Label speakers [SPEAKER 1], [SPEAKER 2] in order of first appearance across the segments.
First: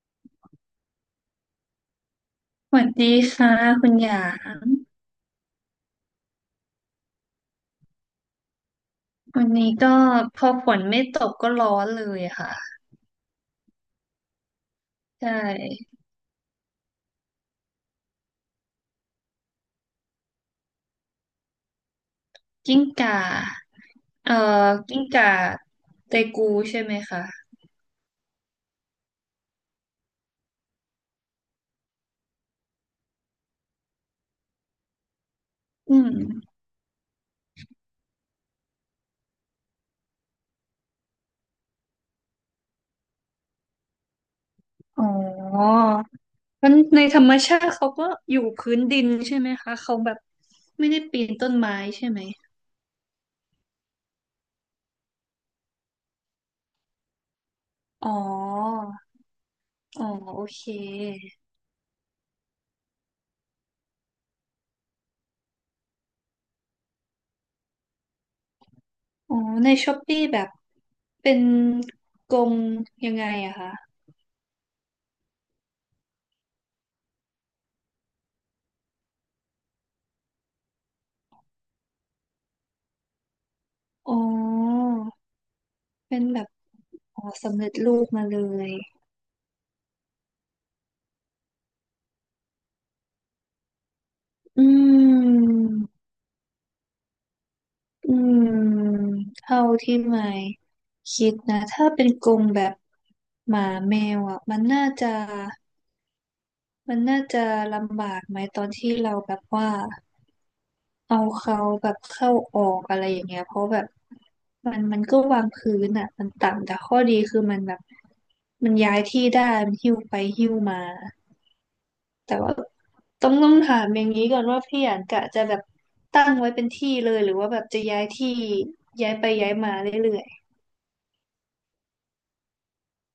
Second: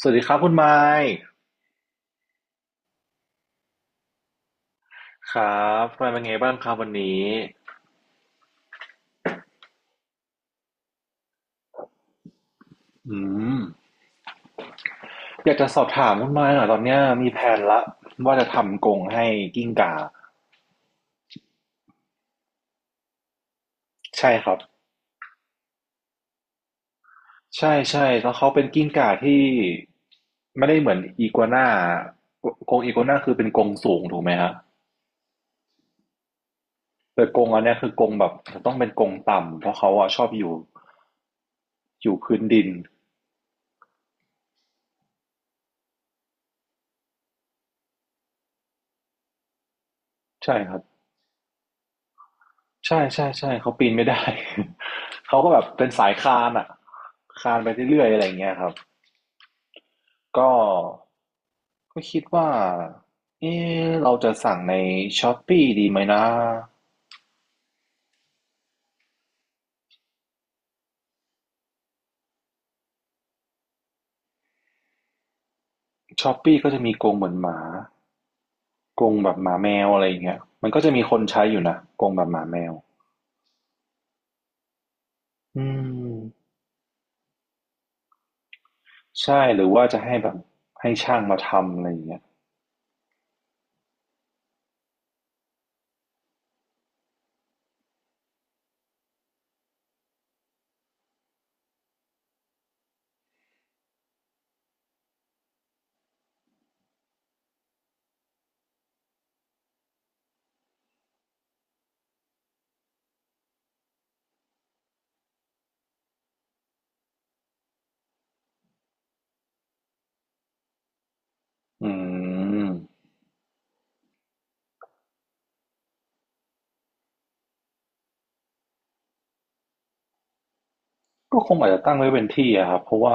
[SPEAKER 1] สวัสดีครับคุณไมค์
[SPEAKER 2] สวัสดีค่ะคุณหยาง
[SPEAKER 1] ครับคุณไมค์เป็นไงบ้างครับวันนี้
[SPEAKER 2] วันนี้ก็พอฝนไม่ตกก็ร้อนเลยอะค่ะ
[SPEAKER 1] อืม
[SPEAKER 2] ใช
[SPEAKER 1] อยากจะสอบ
[SPEAKER 2] ่
[SPEAKER 1] ถามคุณไมค์หน่อยตอนเนี้ยมีแผนละว่าจะทำกรงให้กิ้งก่า
[SPEAKER 2] กิ้งก่า
[SPEAKER 1] ใช่
[SPEAKER 2] เอ่อ
[SPEAKER 1] ครับ
[SPEAKER 2] กิ้งก่าเตกูใช่ไหมคะ
[SPEAKER 1] ใช่ใช่แล้วเขาเป็นกิ้งก่าที่ไม่ได้เหมือนอีกัวน่ากรงอีกัวน่าคือเป็นกรงสูงถูกไหมฮะ
[SPEAKER 2] อืม
[SPEAKER 1] แต่กรงอันเนี้ยคือกรงแบบต้องเป็นกรงต่ำเพราะเขาอะชอบอยู่พื้นดิน
[SPEAKER 2] อ๋อมันในธรรมชาติเขาก็อยู่พื้นดินใช่ไหมคะเขาแบบ
[SPEAKER 1] ใช่ครับ
[SPEAKER 2] ไม่ได้ปีนต้นไม้ใช่ไหม
[SPEAKER 1] ใช่ๆๆเขาปีนไม่ได้ เขาก็แบบเป็นสายคานอะคานไปเรื่อ
[SPEAKER 2] อ๋
[SPEAKER 1] ย
[SPEAKER 2] อ
[SPEAKER 1] ๆอะไรอย่างเงี้ยครับ
[SPEAKER 2] อ๋อโอ
[SPEAKER 1] ก็
[SPEAKER 2] เค
[SPEAKER 1] ก็คิดว่าเอเราจะสั่งใน Shopee ดีไหมนะ
[SPEAKER 2] อ๋อในช้อปปี้แบบเป็นกรงยังไงอะคะ
[SPEAKER 1] Shopee ก็จะมีกรงเหมือนหมากรงแบบหมาแมวอะไรอย่างเงี้ยมันก็จะมีคนใช้อยู่นะกรงแบบหมาแมว
[SPEAKER 2] อ๋อ
[SPEAKER 1] อื
[SPEAKER 2] เป็นแบ
[SPEAKER 1] ม
[SPEAKER 2] บอ๋อสำเร็จรูปมาเลย
[SPEAKER 1] ใช่หรือว่าจะให้แบบให้ช่างมาทำอะไรอย่างเงี้ย
[SPEAKER 2] อืมอืมเท่าที่ไม่คิดนะถ้าเป็นกรงแบบหมาแมวอ่ะมันน่าจะมันน่าจะลำบากไหมตอนที่เราแบบว่าเอาเขาแบบเข้าออกอะไรอย่างเงี้ยเพราะแบบมันก็วางพื้นอ่ะมันต่ำแต่ข้อดีคือมันแบบมันย้ายที่ได้มันหิ้วไปหิ้วมา
[SPEAKER 1] อื
[SPEAKER 2] แต่ว่า
[SPEAKER 1] ม
[SPEAKER 2] ต้องถามอย่างนี้ก่อนว่าพี่อยากกะจะแบบตั้งไว้เป็นที่เลยหรือว่าแบบจะย้ายที่ย้ายไปย้ายมาเรื่อย
[SPEAKER 1] ก็คงอาจจะตั้งไว้เป็นที่อะครับเพราะว่า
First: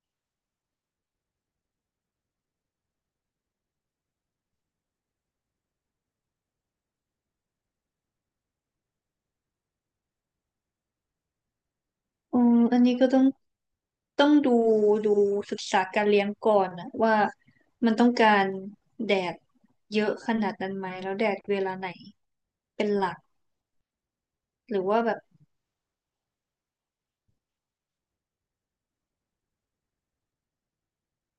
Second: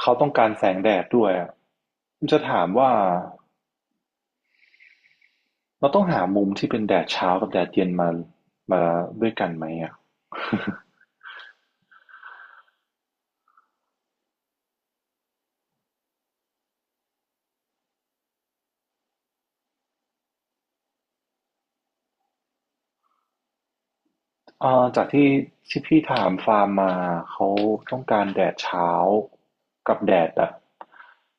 [SPEAKER 1] เขาต้องการแสงแดดด้วยอะผมจะถามว่าเราต้องหามุมที่เป็นแดดเช้ากับแดดเย็นมาด้วยกันไหมอะ
[SPEAKER 2] ๆอืมอันนี้ก็ต้องต้องดูศึกษาการเลี้ยงก่อนนะว่ามันต้องการแดดเยอะขนาดนั้นไหมแล้วแดดเวลาไหนเป็นหลักหรื
[SPEAKER 1] อ่า
[SPEAKER 2] อว่า
[SPEAKER 1] จาก
[SPEAKER 2] แบบ
[SPEAKER 1] ที่ที่พี่ถามฟาร์มมาเขาต้องการแดดเช้ากับแดดแบบ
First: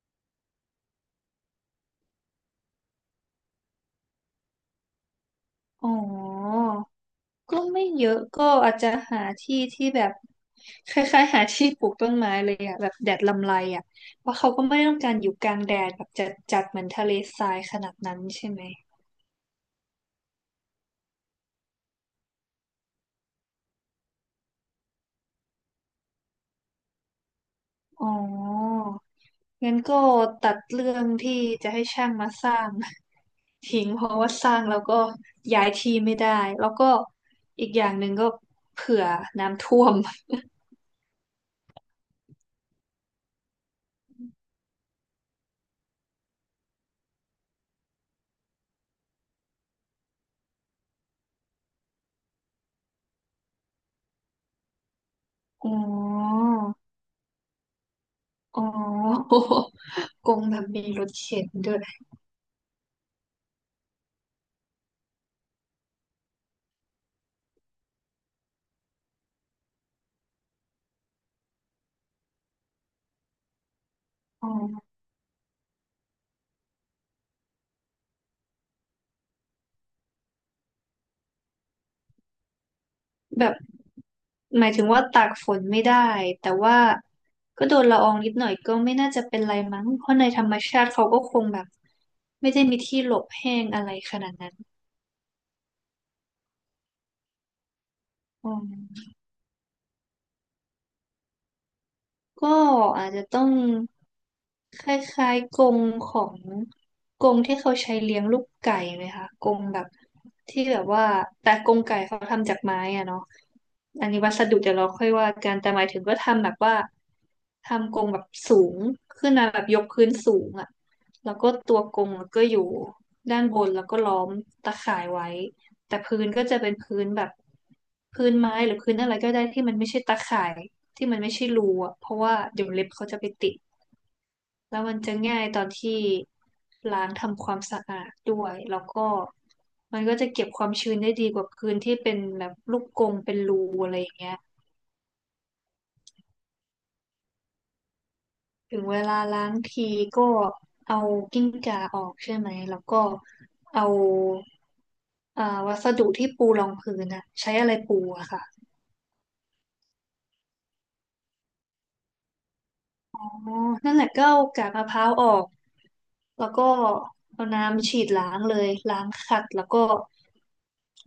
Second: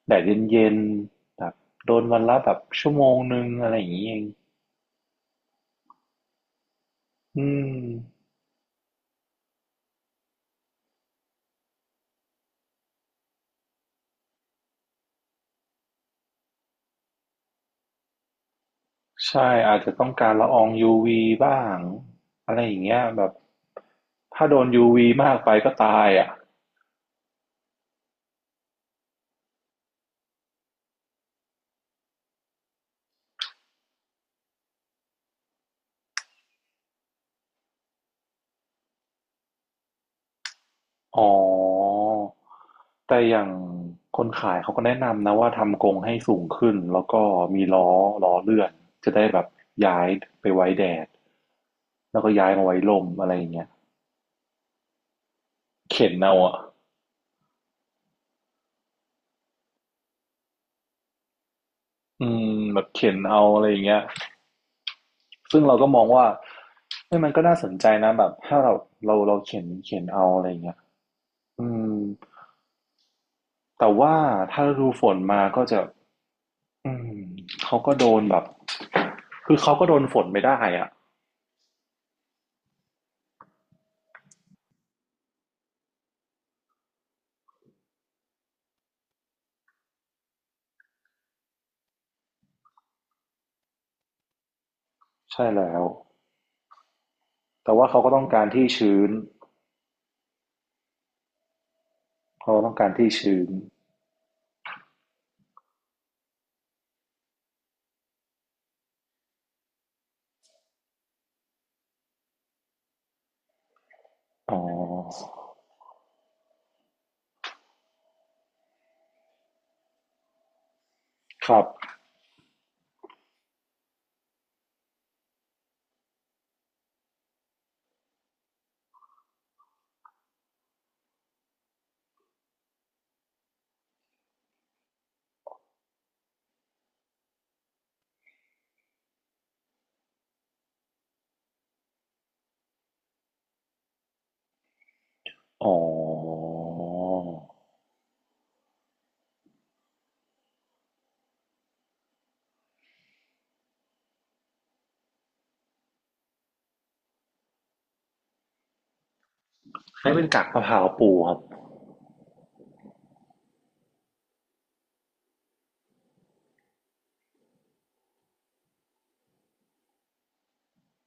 [SPEAKER 1] แดดเย็นๆแบบโดนวันละแบบชั่วโมง1อะไรอย่างเงี้ยเอง
[SPEAKER 2] อ๋อ
[SPEAKER 1] อื
[SPEAKER 2] ก็
[SPEAKER 1] ม
[SPEAKER 2] ไม่เยอะก็อาจจะหาที่ที่แบบคล้ายๆหาที่ปลูกต้นไม้เลยอะแบบแดดลำไรอะเพราะเขาก็ไม่ได้ต้องการอยู่กลางแดดแบบจัดจัดเหมือนทะเลทรายขนาดนั้นใช่ไหม
[SPEAKER 1] ใช่อาจจะต้องการละอองยูวีบ้างอะไรอย่างเงี้ยแบบถ้าโดนยูวีมากไปก็ตายอ่ะ
[SPEAKER 2] อ๋องั้นก็ตัดเรื่องที่จะให้ช่างมาสร้าง ทิ้งเพราะว่าสร้างแล้วก็ย้ายที่ไม่ได้แล้วก็อีกอย่างหนึ่งก็เผื่อน้ำท่วม
[SPEAKER 1] อ๋อแต่อย่างคนขายเขาก็แนะนำนะว่าทำกรงให้สูงขึ้นแล้วก็มีล้อล้อเลื่อนจะได้แบบย้ายไปไว้แดดแล้วก็ย้ายมาไว้ลมอะไรอย่างเงี้ย
[SPEAKER 2] อ๋
[SPEAKER 1] เข็นเอา
[SPEAKER 2] อ
[SPEAKER 1] อ่ะ
[SPEAKER 2] อ๋อ กงแบบมีรถเข็นด้วย
[SPEAKER 1] อืมแบบเข็นเอาอะไรอย่างเงี้ยซึ่งเราก็มองว่าเฮ้ยมันก็น่าสนใจนะแบบถ้าเราเข็นเอาอะไรอย่างเงี้ยอืม แต่ว่า
[SPEAKER 2] อ๋
[SPEAKER 1] ถ้าฤดู
[SPEAKER 2] อ
[SPEAKER 1] ฝนมาก็จะอืมเขาก็โดนแบบคือเขาก็โดนฝนไม่ได้อ่ะ
[SPEAKER 2] แบบ หมายถึงว่าตากฝนไม่ได้แต่ว่าก็โดนละอองนิดหน่อยก็ไม่น่าจะเป็นไรมั้งเพราะในธรรมชาติเขาก็คงแบบไม่ได้มีที่หลบแห้งอะไรขนาดนั้น
[SPEAKER 1] ใช่แล้วแต่ว่าเขาก็ต้องการ
[SPEAKER 2] อื
[SPEAKER 1] ที่ชื้
[SPEAKER 2] ม
[SPEAKER 1] น
[SPEAKER 2] ก็
[SPEAKER 1] เขาต้องการ
[SPEAKER 2] อา
[SPEAKER 1] ที่
[SPEAKER 2] จจะ
[SPEAKER 1] ชื้
[SPEAKER 2] ต้อ
[SPEAKER 1] น
[SPEAKER 2] งคล้ายๆกรงของกรงที่เขาใช้เลี้ยงลูกไก่ไหมคะกรงแบบที่แบบว่าแต่กรงไก่เขาทำจากไม้อะเนาะอันนี้วัส
[SPEAKER 1] อ๋อ
[SPEAKER 2] ดุเดี๋ยวเราค่อยว่ากันแต่หมายถึงก็ทำแบบว่าทำกรงแบบสูงขึ้นมาแบบยกพื้นสูงอะแล้ว
[SPEAKER 1] ค
[SPEAKER 2] ก็
[SPEAKER 1] รับ
[SPEAKER 2] ตัวกรงก็อยู่ด้านบนแล้วก็ล้อมตะข่ายไว้แต่พื้นก็จะเป็นพื้นแบบพื้นไม้หรือพื้นอะไรก็ได้ที่มันไม่ใช่ตะข่าย ที่มันไม่ใช่รูอะเพราะว่าเดี๋ยวเล็บเขาจะไปติดแล้วมันจะง่ายตอนที่ล้างทำความสะอาดด้วย แล้วก็มันก็จะเก็บความชื้นได้ดีกว่าพื้นที่เป็นแบบลูกกรงเป็นรูอะไรอย่างเงี้ย
[SPEAKER 1] อ๋อ
[SPEAKER 2] ถึงเวลาล้างทีก็เอากิ้งก่าออกใช่ไหม แล้วก็เอาอ่าวัสดุที่ปูรองพื้นอะใช้อะไรปูอะค่ะ
[SPEAKER 1] ให้เป็นกักมะพร้าวปูครับ
[SPEAKER 2] อ๋อนั่นแหละก็เอากากมะพร้าวออกแล้วก็เอาน้ำฉีดล้างเลยล้างขัดแล้วก็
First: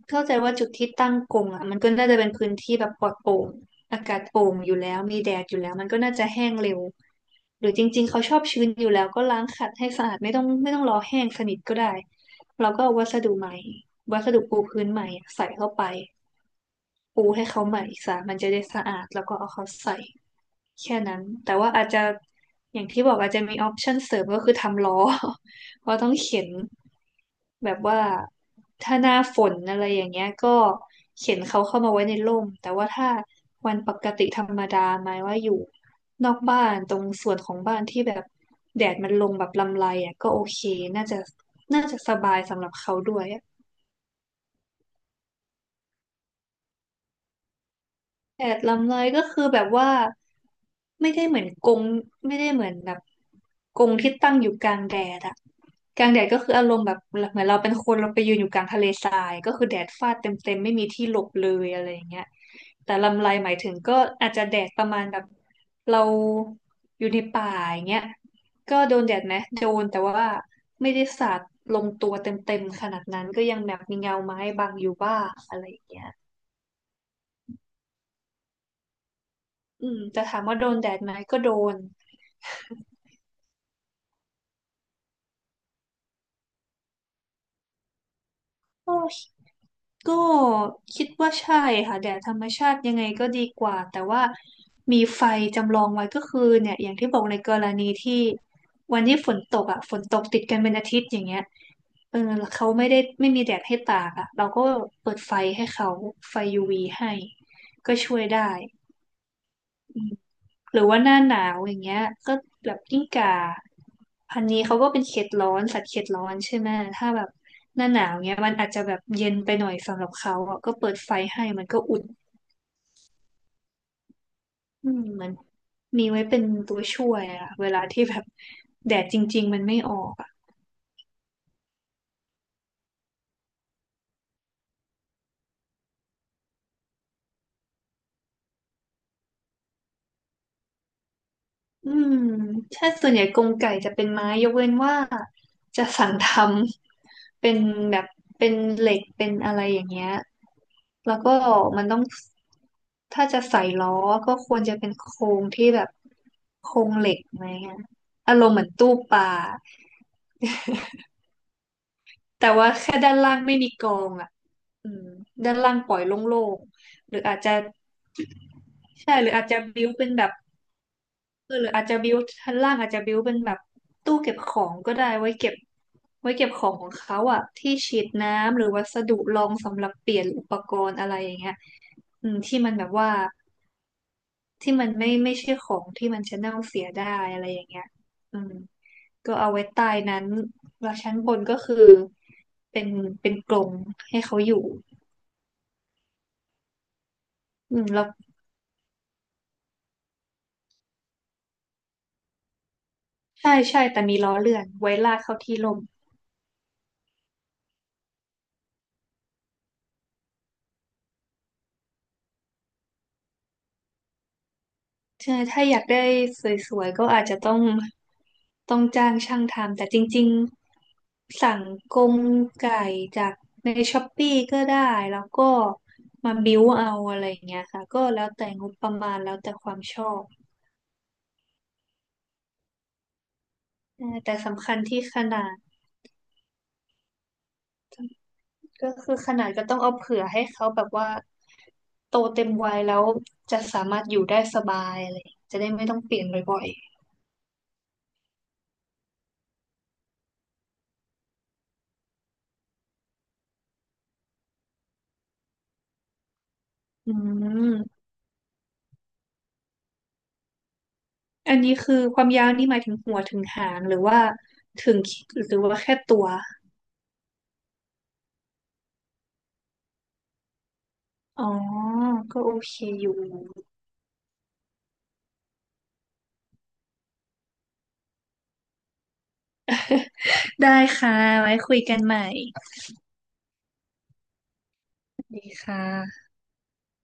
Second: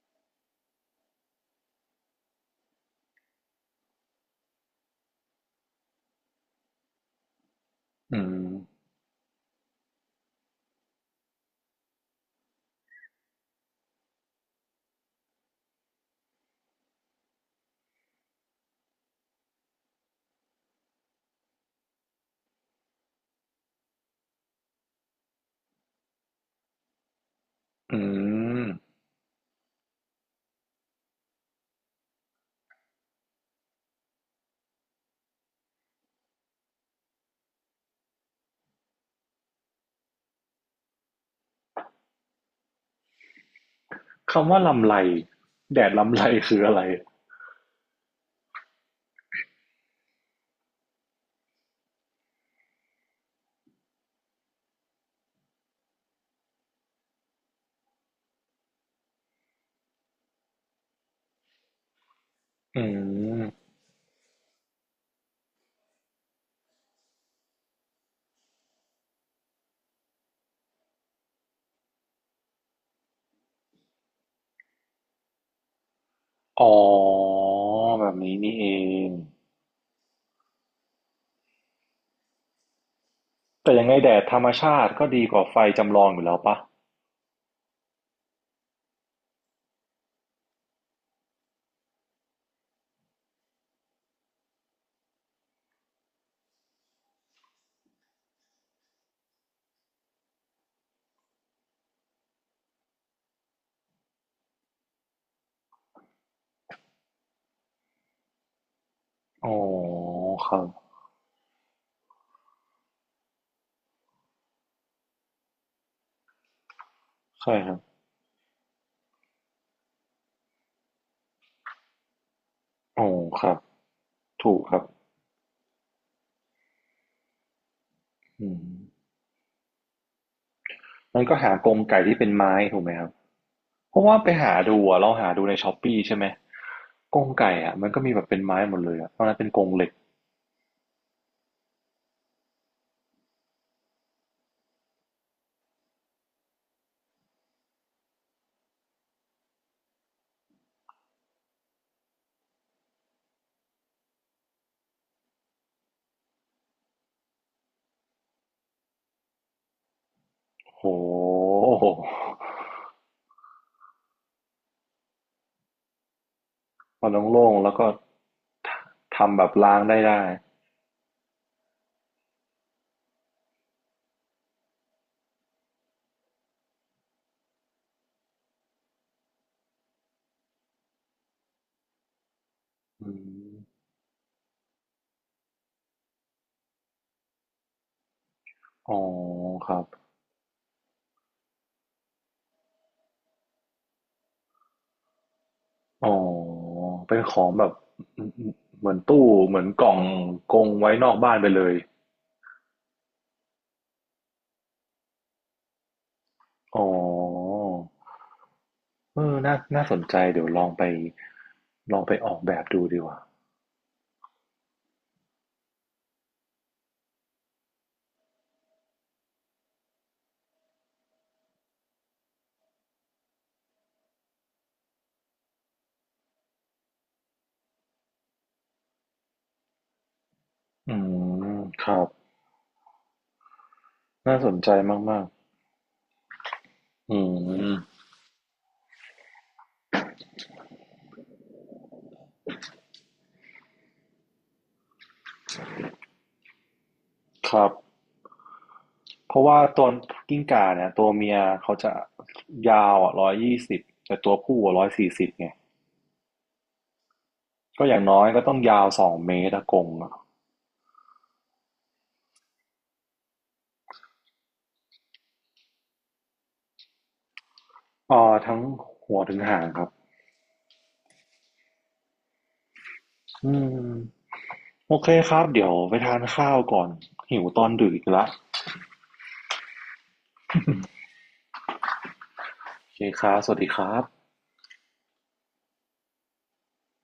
[SPEAKER 2] เข้าใจว่าจุดที่ตั้งกรงอ่ะมันก็น่าจะเป็นพื้นที่แบบปลอดโปร่งอากาศโปร่งอยู่แล้วมีแดดอยู่แล้วมันก็น่าจะแห้งเร็วหรือจริงๆ
[SPEAKER 1] อื
[SPEAKER 2] เขาชอบ
[SPEAKER 1] ม
[SPEAKER 2] ชื้นอยู่แล้วก็ล้างขัดให้สะอาดไม่ต้องรอแห้งสนิทก็ได้เราก็เอาวัสดุใหม่วัสดุปูพื้นใหม่ใส่เข้าไปปูให้เขาใหม่ซะมันจะได้สะอาดแล้วก็เอาเขาใส่ แค่นั้นแต่ว่าอาจจะอย่างที่บอกอาจจะมีออปชันเสริมก็คือทำล้อ เพราะต้องเข็นแบบ
[SPEAKER 1] อื
[SPEAKER 2] ว่า
[SPEAKER 1] ม
[SPEAKER 2] ถ้าหน้าฝนอะไรอย่างเงี้ยก็เข็นเขาเข้ามาไว้ในร่มแต่ว่าถ้าวันปกติธรรมดาหมายว่าอยู่นอกบ้านตรงส่วนของบ้านที่แบบแดดมันลงแบบลำไรอ่ะก็โอเคน่าจะน่าจะสบายสำหรับเขาด้วย
[SPEAKER 1] คำว่าลำไรแดดลำไรคืออะไร
[SPEAKER 2] แผดลำเลยก็คือแบบว่าไม่ได้เหมือนกรงไม่ได้เหมือนแบบกรงที่ตั้งอยู่กลางแดดอะกลางแดดก็คืออารมณ์แบบเหมือนเราเป็นคนเราไปยืนอยู่กลางทะเลทรายก็คือแดดฟาดเต็มๆไม่มีที่หลบเลยอะไรอย่างเงี้ย
[SPEAKER 1] อื
[SPEAKER 2] แต่ลำไรหมาย
[SPEAKER 1] ม
[SPEAKER 2] ถึงก็อาจจะแดดประมาณแบบเราอยู่ในป่าอย่างเงี้ยก็โดนแดดไหมโดนแต่ว่าไม่ได้สาดลงตัวเต็มๆขนาดนั้นก็ยังแบบมีเงาไม้บังอยู่บ้างอะไรอย่างเงี้ย
[SPEAKER 1] อ๋อแบบนี้นี่เอง
[SPEAKER 2] อืมแต่ถามว่าโดนแดดไหมก็โดน
[SPEAKER 1] แต่ยังไงแดดธรรมชาติก็ดีกว่าไฟจำลองอยู่แล้วปะ
[SPEAKER 2] ก็ก็คิดว่าใช่ค่ะแดดธรรมชาติยังไงก็ดีกว่าแต่ว่ามีไฟจำลองไว้ก็คือเนี่ยอย่างที่บอกในกรณีที่วันที่ฝนตกอ่ะฝนตกติดกันเป็นอาทิตย์อย่างเงี้ยเออเขาไม่ได้ไม่มีแดดให้ตากอ่ะเราก็เปิดไฟให้เขาไฟ UV ให้ก็ช่วยได้
[SPEAKER 1] อ๋อครับ
[SPEAKER 2] หรือว่าหน้าหนาวอย่างเงี้ยก็แบบกิ้งก่าพันนี้เขาก็เป็นเขตร้อนสัตว์เขตร้อนใช่ไหมถ้าแบบ
[SPEAKER 1] ใช่ครับ
[SPEAKER 2] หน้าหนาวเงี้ยมันอาจจะแบบเย็นไปหน่อยสำหรับเขาอ่ะก็เปิดไฟให้มันก็อุ่น
[SPEAKER 1] อ๋อครับถูกครับ
[SPEAKER 2] อืมมันมีไว้เป็นตัวช่วยอะเวลาที่แบบ
[SPEAKER 1] อืม
[SPEAKER 2] แดดจริงๆมันไม่ออก
[SPEAKER 1] มันก็หากรงไก่ที่เป็นไม้ถูกไหมครับเพราะว่าไปหาดูอะเราหาดูในช้อปปี้ใช่ไหมกรงไก่อะมันก็มีแบบเป็นไม้หมดเลยอะตอนนั้นเป็นกรงเหล็ก
[SPEAKER 2] อืมใช่ส่วนใหญ่กรงไก่จะเป็นไม้ยกเว้นว่าจะสั่งทำเป็นแบบเป็นเหล็กเป็นอะไรอย่างเงี้ยแล้วก็มันต้องถ้าจะใส่ล้อก็ควรจะเป็นโครงที่แบบโครงเหล็กไหมอะอารมณ์เหมือนตู้ปลา
[SPEAKER 1] โอ้โห
[SPEAKER 2] แต่ว่าแค่ด้านล่างไม่มีกองอ่ะอืมด้านล่างปล่อยโล่ง
[SPEAKER 1] มั
[SPEAKER 2] ๆ
[SPEAKER 1] น
[SPEAKER 2] หรืออาจ
[SPEAKER 1] โล่
[SPEAKER 2] จะ
[SPEAKER 1] งๆแล้วก็ท
[SPEAKER 2] ใช่หรือ
[SPEAKER 1] ทำแบ
[SPEAKER 2] อาจ
[SPEAKER 1] บ
[SPEAKER 2] จะ
[SPEAKER 1] ล้าง
[SPEAKER 2] บิ้ว
[SPEAKER 1] ได้
[SPEAKER 2] เป็น
[SPEAKER 1] ได้
[SPEAKER 2] แบบ เออหรืออาจจะบิวชั้นล่างอาจจะบิวเป็นแบบตู้เก็บของก็ได้ไว้เก็บไว้เก็บของของเขาอะที่ฉีดน้ำหรือวัสดุรองสำหรับเปลี่ยนอุปกรณ์อะไรอย่างเงี้ยอืมที่มันแบบ
[SPEAKER 1] อื
[SPEAKER 2] ว่า
[SPEAKER 1] ม
[SPEAKER 2] ที่มันไม่ใช่ของที่มันจะเน่าเสียได้อะไรอย่างเงี้ยอืม
[SPEAKER 1] อ๋อ
[SPEAKER 2] ก็เอาไว้
[SPEAKER 1] ครับ
[SPEAKER 2] ใต้นั้นแล้วชั้นบนก็คือเป็นเป็นกรงให้เขาอยู่
[SPEAKER 1] อ๋อเป็นของแบบ
[SPEAKER 2] อืมแล้ว
[SPEAKER 1] เหมือนตู้เหมือนกล่องกรงไว้นอกบ้านไปเลย
[SPEAKER 2] ใช่ใช่แต่มีล้อเลื่อนไว้ลากเข้าที่ร่ม
[SPEAKER 1] อ๋อ เออน่าน่าสนใจ เดี๋ยวลองไป ลองไปออกแบบดูดีกว่า
[SPEAKER 2] ใช่ถ้าอยากได้สวยๆก็อาจจะต้องจ้างช่างทำแต่จริงๆสั่งกรงไก่จากในช้อปปี้ก็ได้แล้วก็มาบิ้วเอาอะไรอย่างเงี้ยค่ะก็แล้วแต่งบประมาณแล้วแต่ความชอบ
[SPEAKER 1] อืม ครับ
[SPEAKER 2] เออแต่
[SPEAKER 1] น่าสน
[SPEAKER 2] สำ
[SPEAKER 1] ใจ
[SPEAKER 2] คัญที่ข
[SPEAKER 1] มาก
[SPEAKER 2] นาด
[SPEAKER 1] ๆอืม
[SPEAKER 2] ก็คือขนาดก็ต้องเอาเผื่อให้เขาแบบว่าโตเต็มวัยแล้วจะสามารถอยู่ได้สบายอะไรอย่างเงี้ยจะได้ไม่ต้องเปลี่ยนบ่อย
[SPEAKER 1] ครับ เพราะว่าตัวกิ้งก่าเนี่ย ตัวเมียเขาจะยาวอ่ะ120แต่ตัวผู้อ่ะ140ไง
[SPEAKER 2] ๆอื
[SPEAKER 1] ก็อย่าง
[SPEAKER 2] ม
[SPEAKER 1] น้อยก็ต้องยาว2 เมตรอะกรงอ่ะ
[SPEAKER 2] อันนี้คือความยาวนี่หมายถึงหัวถึงหางหรือว่าถึงหรือว่าแค่ตัว
[SPEAKER 1] อ่อทั้งหัวถึงหางครับ
[SPEAKER 2] อ๋อ ก็โอเคอยู่
[SPEAKER 1] อืม โอเคครับ เดี๋ยวไปทานข้าวก่อนหิวตอนดึกอีกแล้ว
[SPEAKER 2] ได้ค่ะ ไว้คุยกันใหม่
[SPEAKER 1] โอเคครับสวัสดีครับ
[SPEAKER 2] ดีค่ะ